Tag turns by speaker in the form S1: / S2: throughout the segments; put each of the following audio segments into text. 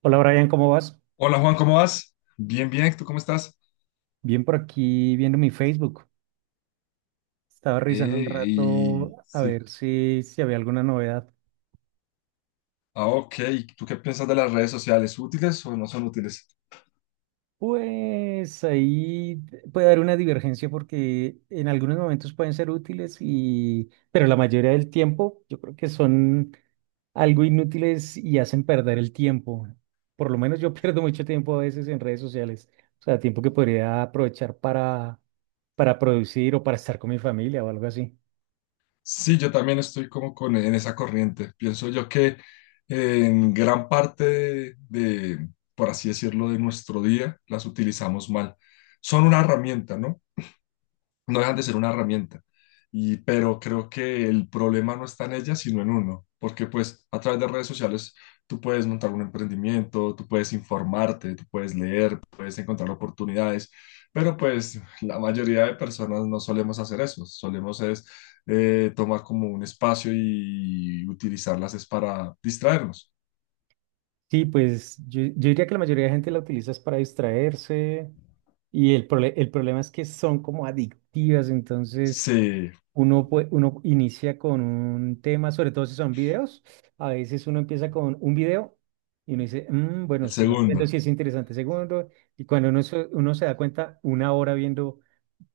S1: Hola Brian, ¿cómo vas?
S2: Hola Juan, ¿cómo vas? Bien, bien, ¿tú cómo estás?
S1: Bien por aquí viendo mi Facebook. Estaba revisando un
S2: Y
S1: rato a
S2: sí.
S1: ver si había alguna novedad.
S2: Ah, ok. ¿Tú qué piensas de las redes sociales? ¿Útiles o no son útiles?
S1: Pues ahí puede haber una divergencia porque en algunos momentos pueden ser útiles y, pero la mayoría del tiempo yo creo que son algo inútiles y hacen perder el tiempo. Por lo menos yo pierdo mucho tiempo a veces en redes sociales. O sea, tiempo que podría aprovechar para producir o para estar con mi familia o algo así.
S2: Sí, yo también estoy como en esa corriente. Pienso yo que en gran parte de por así decirlo, de nuestro día las utilizamos mal. Son una herramienta, ¿no? No dejan de ser una herramienta. Pero creo que el problema no está en ella, sino en uno, porque pues a través de redes sociales tú puedes montar un emprendimiento, tú puedes informarte, tú puedes leer, puedes encontrar oportunidades, pero pues la mayoría de personas no solemos hacer eso, solemos es tomar como un espacio y utilizarlas es para distraernos.
S1: Sí, pues yo diría que la mayoría de gente la utiliza es para distraerse y el problema es que son como adictivas. Entonces
S2: Sí,
S1: uno inicia con un tema, sobre todo si son videos. A veces uno empieza con un video y uno dice, "Mm,
S2: el
S1: bueno, sigamos viendo
S2: segundo.
S1: si es interesante segundo", y cuando uno uno se da cuenta, una hora viendo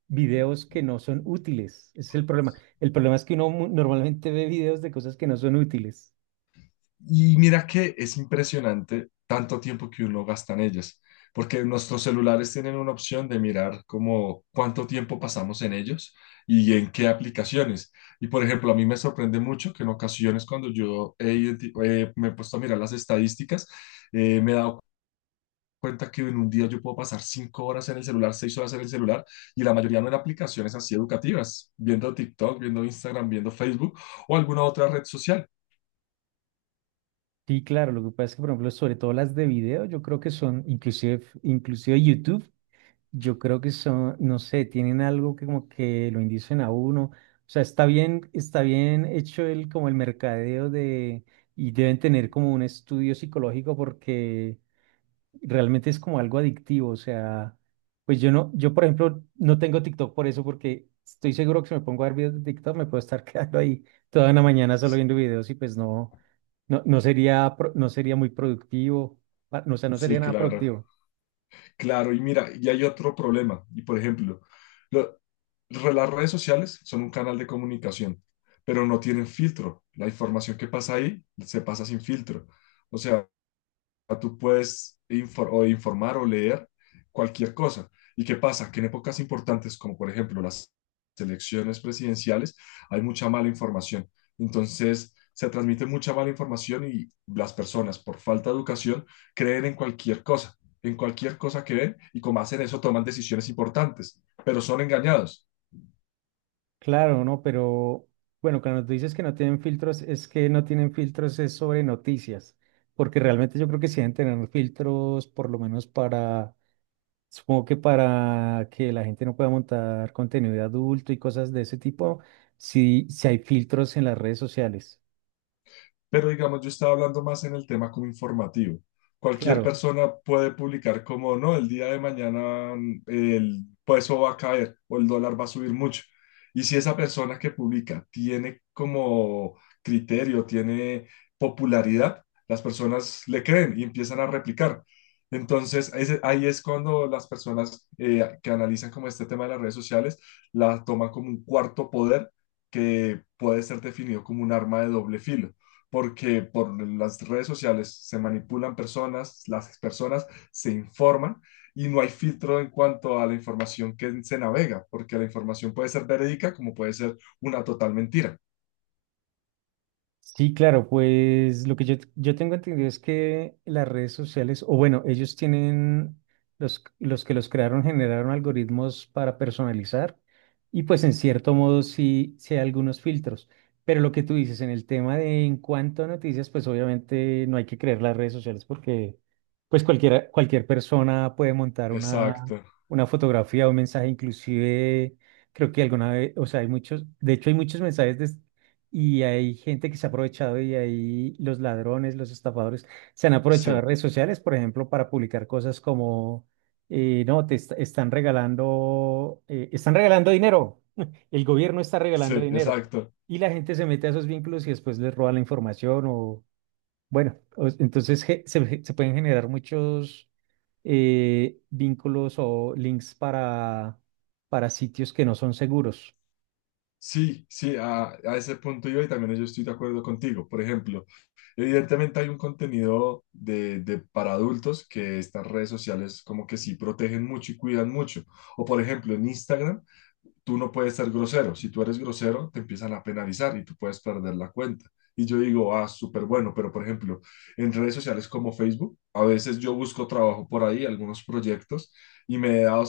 S1: videos que no son útiles, ese es el problema. El problema es que normalmente ve videos de cosas que no son útiles.
S2: Y mira que es impresionante tanto tiempo que uno gasta en ellas, porque nuestros celulares tienen una opción de mirar como cuánto tiempo pasamos en ellos y en qué aplicaciones. Y por ejemplo, a mí me sorprende mucho que en ocasiones cuando me he puesto a mirar las estadísticas, me he dado cuenta que en un día yo puedo pasar cinco horas en el celular, seis horas en el celular, y la mayoría no en aplicaciones así educativas, viendo TikTok, viendo Instagram, viendo Facebook o alguna otra red social.
S1: Sí, claro, lo que pasa es que, por ejemplo, sobre todo las de video, yo creo que son, inclusive YouTube, yo creo que son, no sé, tienen algo que como que lo indicen a uno. O sea, está bien hecho el como el mercadeo de, y deben tener como un estudio psicológico porque realmente es como algo adictivo. O sea, pues yo por ejemplo no tengo TikTok por eso, porque estoy seguro que si me pongo a ver videos de TikTok me puedo estar quedando ahí toda una mañana solo viendo videos. Y pues no sería muy productivo. O sea, no sería
S2: Sí,
S1: nada
S2: claro.
S1: productivo.
S2: Claro, y mira, y hay otro problema. Y por ejemplo, lo- las redes sociales son un canal de comunicación, pero no tienen filtro. La información que pasa ahí se pasa sin filtro. O sea, tú puedes o informar o leer cualquier cosa. ¿Y qué pasa? Que en épocas importantes, como por ejemplo las elecciones presidenciales, hay mucha mala información. Entonces, se transmite mucha mala información y las personas, por falta de educación, creen en cualquier cosa que ven y como hacen eso, toman decisiones importantes, pero son engañados.
S1: Claro, ¿no? Pero bueno, cuando tú dices que no tienen filtros, es que no tienen filtros es sobre noticias, porque realmente yo creo que sí deben tener filtros, por lo menos para, supongo que para que la gente no pueda montar contenido de adulto y cosas de ese tipo. Sí, sí hay filtros en las redes sociales.
S2: Pero digamos, yo estaba hablando más en el tema como informativo. Cualquier
S1: Claro.
S2: persona puede publicar como, no, el día de mañana el peso va a caer o el dólar va a subir mucho. Y si esa persona que publica tiene como criterio, tiene popularidad, las personas le creen y empiezan a replicar. Entonces, ahí es cuando las personas que analizan como este tema de las redes sociales la toman como un cuarto poder que puede ser definido como un arma de doble filo porque por las redes sociales se manipulan personas, las personas se informan y no hay filtro en cuanto a la información que se navega, porque la información puede ser verídica como puede ser una total mentira.
S1: Sí, claro, pues lo que yo tengo entendido es que las redes sociales, o bueno, ellos tienen, los que los crearon generaron algoritmos para personalizar, y pues en cierto modo sí, sí hay algunos filtros, pero lo que tú dices en el tema de en cuanto a noticias, pues obviamente no hay que creer las redes sociales porque pues cualquier persona puede montar
S2: Exacto,
S1: una fotografía o un mensaje. Inclusive creo que alguna vez, o sea, hay muchos, de hecho hay muchos mensajes, y hay gente que se ha aprovechado, y ahí los ladrones, los estafadores, se han aprovechado de las
S2: sí,
S1: redes sociales, por ejemplo, para publicar cosas como, no, están regalando dinero, el gobierno está
S2: sí,
S1: regalando dinero.
S2: exacto.
S1: Y la gente se mete a esos vínculos y después les roba la información bueno, entonces se pueden generar muchos vínculos o links para sitios que no son seguros.
S2: Sí, sí, a ese punto yo y también yo estoy de acuerdo contigo. Por ejemplo, evidentemente hay un contenido de para adultos que estas redes sociales como que sí protegen mucho y cuidan mucho. O por ejemplo, en Instagram tú no puedes ser grosero. Si tú eres grosero, te empiezan a penalizar y tú puedes perder la cuenta. Y yo digo, ah, súper bueno, pero por ejemplo, en redes sociales como Facebook, a veces yo busco trabajo por ahí, algunos proyectos, y me he dado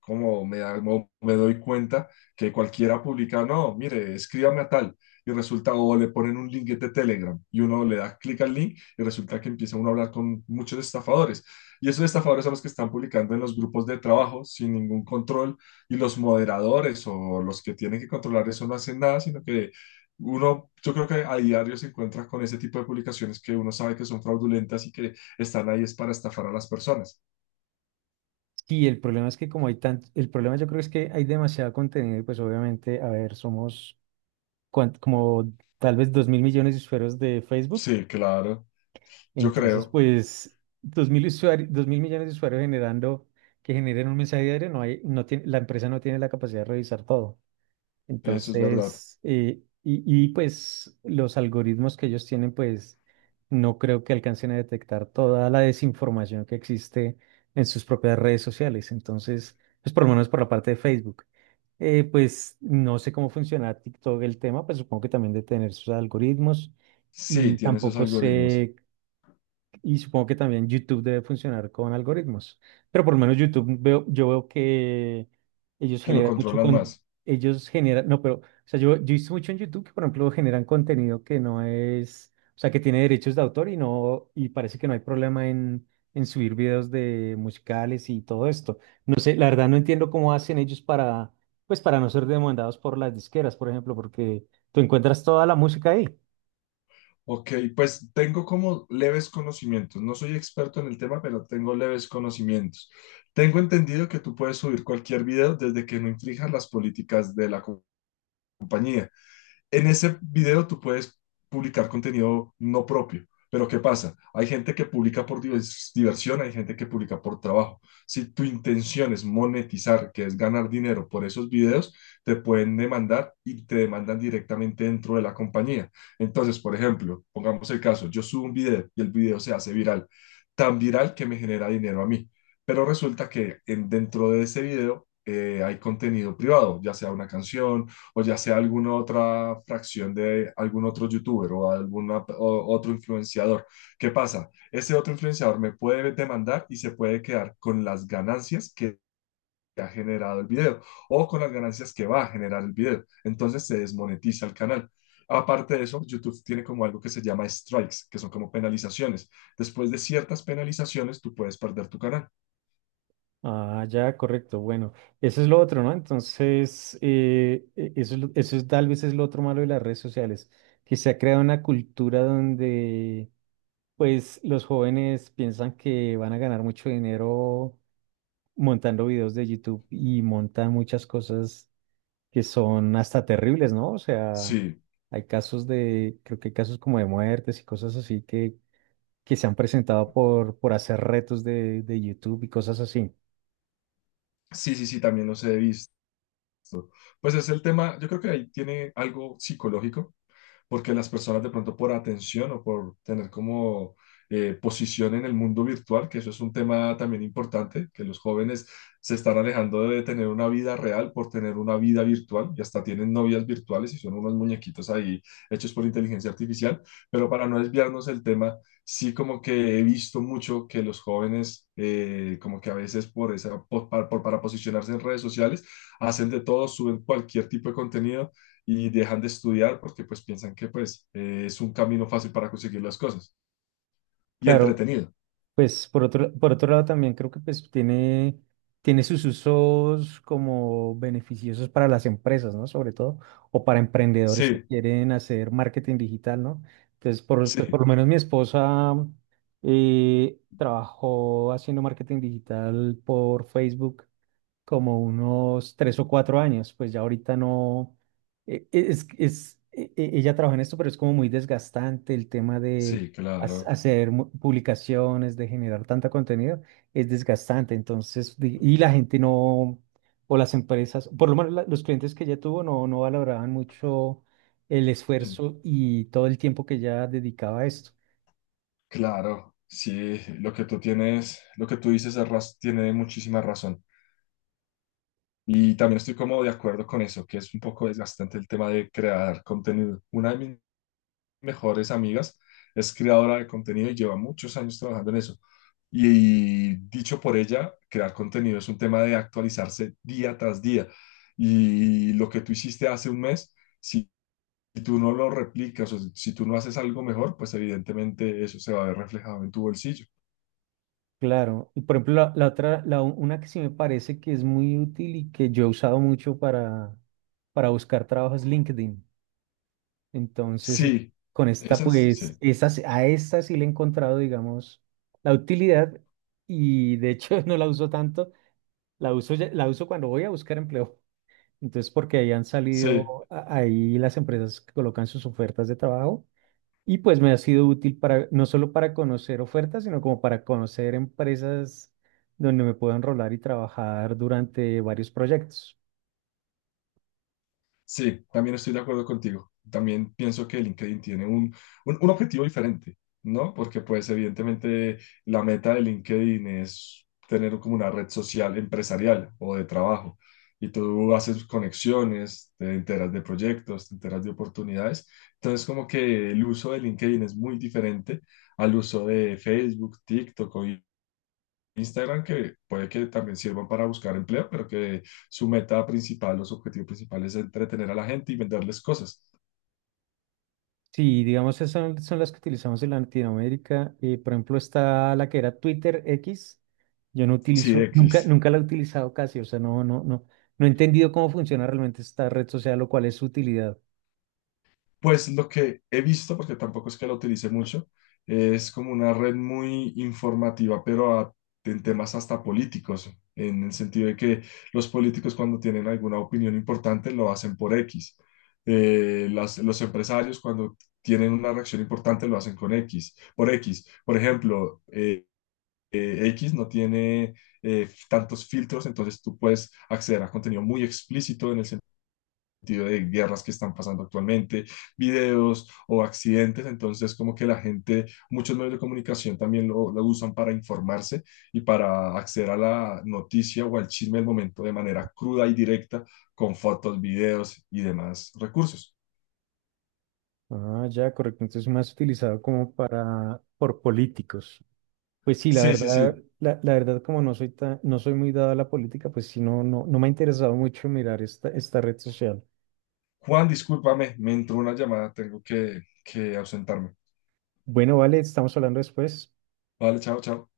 S2: como me, da- mo- me doy cuenta que cualquiera publica, no, mire, escríbame a tal, y resulta, o le ponen un link de Telegram, y uno le da clic al link, y resulta que empieza uno a hablar con muchos estafadores. Y esos estafadores son los que están publicando en los grupos de trabajo sin ningún control, y los moderadores o los que tienen que controlar eso no hacen nada, sino que uno, yo creo que a diario se encuentra con ese tipo de publicaciones que uno sabe que son fraudulentas y que están ahí es para estafar a las personas.
S1: Sí, el problema es que como hay tanto, el problema yo creo es que hay demasiado contenido y pues obviamente, a ver, somos como tal vez 2.000 millones de usuarios de Facebook.
S2: Sí, claro, yo
S1: Entonces
S2: creo.
S1: pues dos mil usuarios, 2.000 millones de usuarios generando, que generen un mensaje diario, no tiene, la empresa no tiene la capacidad de revisar todo.
S2: Eso es verdad.
S1: Entonces, pues los algoritmos que ellos tienen, pues no creo que alcancen a detectar toda la desinformación que existe en sus propias redes sociales. Entonces, pues por lo menos por la parte de Facebook. Pues no sé cómo funciona TikTok el tema, pues supongo que también de tener sus algoritmos,
S2: Sí,
S1: y
S2: tiene esos
S1: tampoco
S2: algoritmos
S1: sé, y supongo que también YouTube debe funcionar con algoritmos. Pero por lo menos YouTube veo, yo veo que ellos
S2: que lo
S1: generan mucho
S2: controlan
S1: con,
S2: más.
S1: ellos generan, no, pero, o sea, yo he visto mucho en YouTube que, por ejemplo, generan contenido que no es, o sea, que tiene derechos de autor y no, y parece que no hay problema en subir videos de musicales y todo esto. No sé, la verdad no entiendo cómo hacen ellos para, pues, para no ser demandados por las disqueras, por ejemplo, porque tú encuentras toda la música ahí.
S2: Ok, pues tengo como leves conocimientos. No soy experto en el tema, pero tengo leves conocimientos. Tengo entendido que tú puedes subir cualquier video desde que no infrijas las políticas de la compañía. En ese video tú puedes publicar contenido no propio, pero ¿qué pasa? Hay gente que publica por diversión, hay gente que publica por trabajo. Si tu intención es monetizar, que es ganar dinero por esos videos, te pueden demandar y te demandan directamente dentro de la compañía. Entonces, por ejemplo, pongamos el caso, yo subo un video y el video se hace viral, tan viral que me genera dinero a mí. Pero resulta que dentro de ese video hay contenido privado, ya sea una canción, o ya sea alguna otra fracción de algún otro youtuber o algún otro influenciador. ¿Qué pasa? Ese otro influenciador me puede demandar y se puede quedar con las ganancias que ha generado el video o con las ganancias que va a generar el video. Entonces se desmonetiza el canal. Aparte de eso, YouTube tiene como algo que se llama strikes, que son como penalizaciones. Después de ciertas penalizaciones, tú puedes perder tu canal.
S1: Ah, ya, correcto. Bueno, eso es lo otro, ¿no? Entonces, eso es, tal vez es lo otro malo de las redes sociales, que se ha creado una cultura donde, pues, los jóvenes piensan que van a ganar mucho dinero montando videos de YouTube y montan muchas cosas que son hasta terribles, ¿no? O sea,
S2: Sí,
S1: hay casos de, creo que hay casos como de muertes y cosas así que se han presentado por hacer retos de YouTube y cosas así.
S2: sí, sí, sí, también los he visto. Pues es el tema, yo creo que ahí tiene algo psicológico porque las personas de pronto por atención o por tener como posición en el mundo virtual, que eso es un tema también importante, que los jóvenes se están alejando de tener una vida real por tener una vida virtual y hasta tienen novias virtuales y son unos muñequitos ahí hechos por inteligencia artificial, pero para no desviarnos del tema, sí como que he visto mucho que los jóvenes como que a veces por esa, por- para posicionarse en redes sociales, hacen de todo, suben cualquier tipo de contenido y dejan de estudiar porque pues piensan que pues es un camino fácil para conseguir las cosas y
S1: Claro.
S2: entretenido.
S1: Pues por otro lado también creo que pues tiene, tiene sus usos como beneficiosos para las empresas, ¿no? Sobre todo, o para emprendedores que
S2: Sí,
S1: quieren hacer marketing digital, ¿no? Entonces, por,
S2: sí,
S1: pues, por lo menos mi esposa trabajó haciendo marketing digital por Facebook como unos 3 o 4 años, pues ya ahorita no, ella trabaja en esto, pero es como muy desgastante el tema de
S2: sí, claro,
S1: hacer publicaciones, de generar tanta contenido. Es desgastante, entonces, y la gente no, o las empresas, por lo menos los clientes que ella tuvo no, no valoraban mucho el
S2: en-
S1: esfuerzo y todo el tiempo que ella dedicaba a esto.
S2: claro, sí, lo que tú dices tiene muchísima razón. Y también estoy como de acuerdo con eso, que es un poco desgastante el tema de crear contenido. Una de mis mejores amigas, es creadora de contenido y lleva muchos años trabajando en eso. Y, dicho por ella, crear contenido es un tema de actualizarse día tras día. Y lo que tú hiciste hace un mes, si tú no lo replicas o si tú no haces algo mejor, pues evidentemente eso se va a ver reflejado en tu bolsillo.
S1: Claro, y por ejemplo, la otra, la, u- una que sí me parece que es muy útil y que yo he usado mucho para buscar trabajo es LinkedIn. Entonces,
S2: Sí,
S1: con esta,
S2: esas,
S1: pues,
S2: sí.
S1: a esta sí le he encontrado, digamos, la utilidad, y de hecho no la uso tanto, la uso, la uso cuando voy a buscar empleo. Entonces, porque ahí han
S2: Sí,
S1: salido, ahí las empresas colocan sus ofertas de trabajo, y pues me ha sido útil para, no solo para conocer ofertas, sino como para conocer empresas donde me puedo enrolar y trabajar durante varios proyectos.
S2: sí, también estoy de acuerdo contigo. También pienso que LinkedIn tiene un objetivo diferente, ¿no? Porque pues evidentemente la meta de LinkedIn es tener como una red social empresarial o de trabajo. Y tú haces conexiones, te enteras de proyectos, te enteras de oportunidades. Entonces como que el uso de LinkedIn es muy diferente al uso de Facebook, TikTok o Instagram que puede que también sirvan para buscar empleo, pero que su meta principal o su objetivo principal es entretener a la gente y venderles cosas.
S1: Sí, digamos, esas son, son las que utilizamos en Latinoamérica. Por ejemplo, está la que era Twitter X. Yo no
S2: Sí,
S1: utilizo,
S2: X.
S1: nunca la he utilizado casi. O sea, no he entendido cómo funciona realmente esta red social, lo cual es su utilidad.
S2: Pues lo que he visto, porque tampoco es que lo utilice mucho, es como una red muy informativa, pero en temas hasta políticos, en el sentido de que los políticos cuando tienen alguna opinión importante lo hacen por X. Los empresarios cuando tienen una reacción importante lo hacen con X, por X. Por ejemplo, X, no tiene tantos filtros, entonces tú puedes acceder a contenido muy explícito en el sentido de guerras que están pasando actualmente, videos o accidentes, entonces como que la gente, muchos medios de comunicación también lo usan para informarse y para acceder a la noticia o al chisme del momento de manera cruda y directa con fotos, videos y demás recursos.
S1: Ah, ya, correcto. Entonces, más utilizado como para, por políticos. Pues sí, la
S2: Sí, sí,
S1: verdad,
S2: sí.
S1: la verdad, como no soy tan, no soy muy dado a la política, pues sí, no me ha interesado mucho mirar esta, esta red social.
S2: Juan, discúlpame, me entró una llamada, tengo que ausentarme.
S1: Bueno, vale, estamos hablando después.
S2: Vale, chao, chao.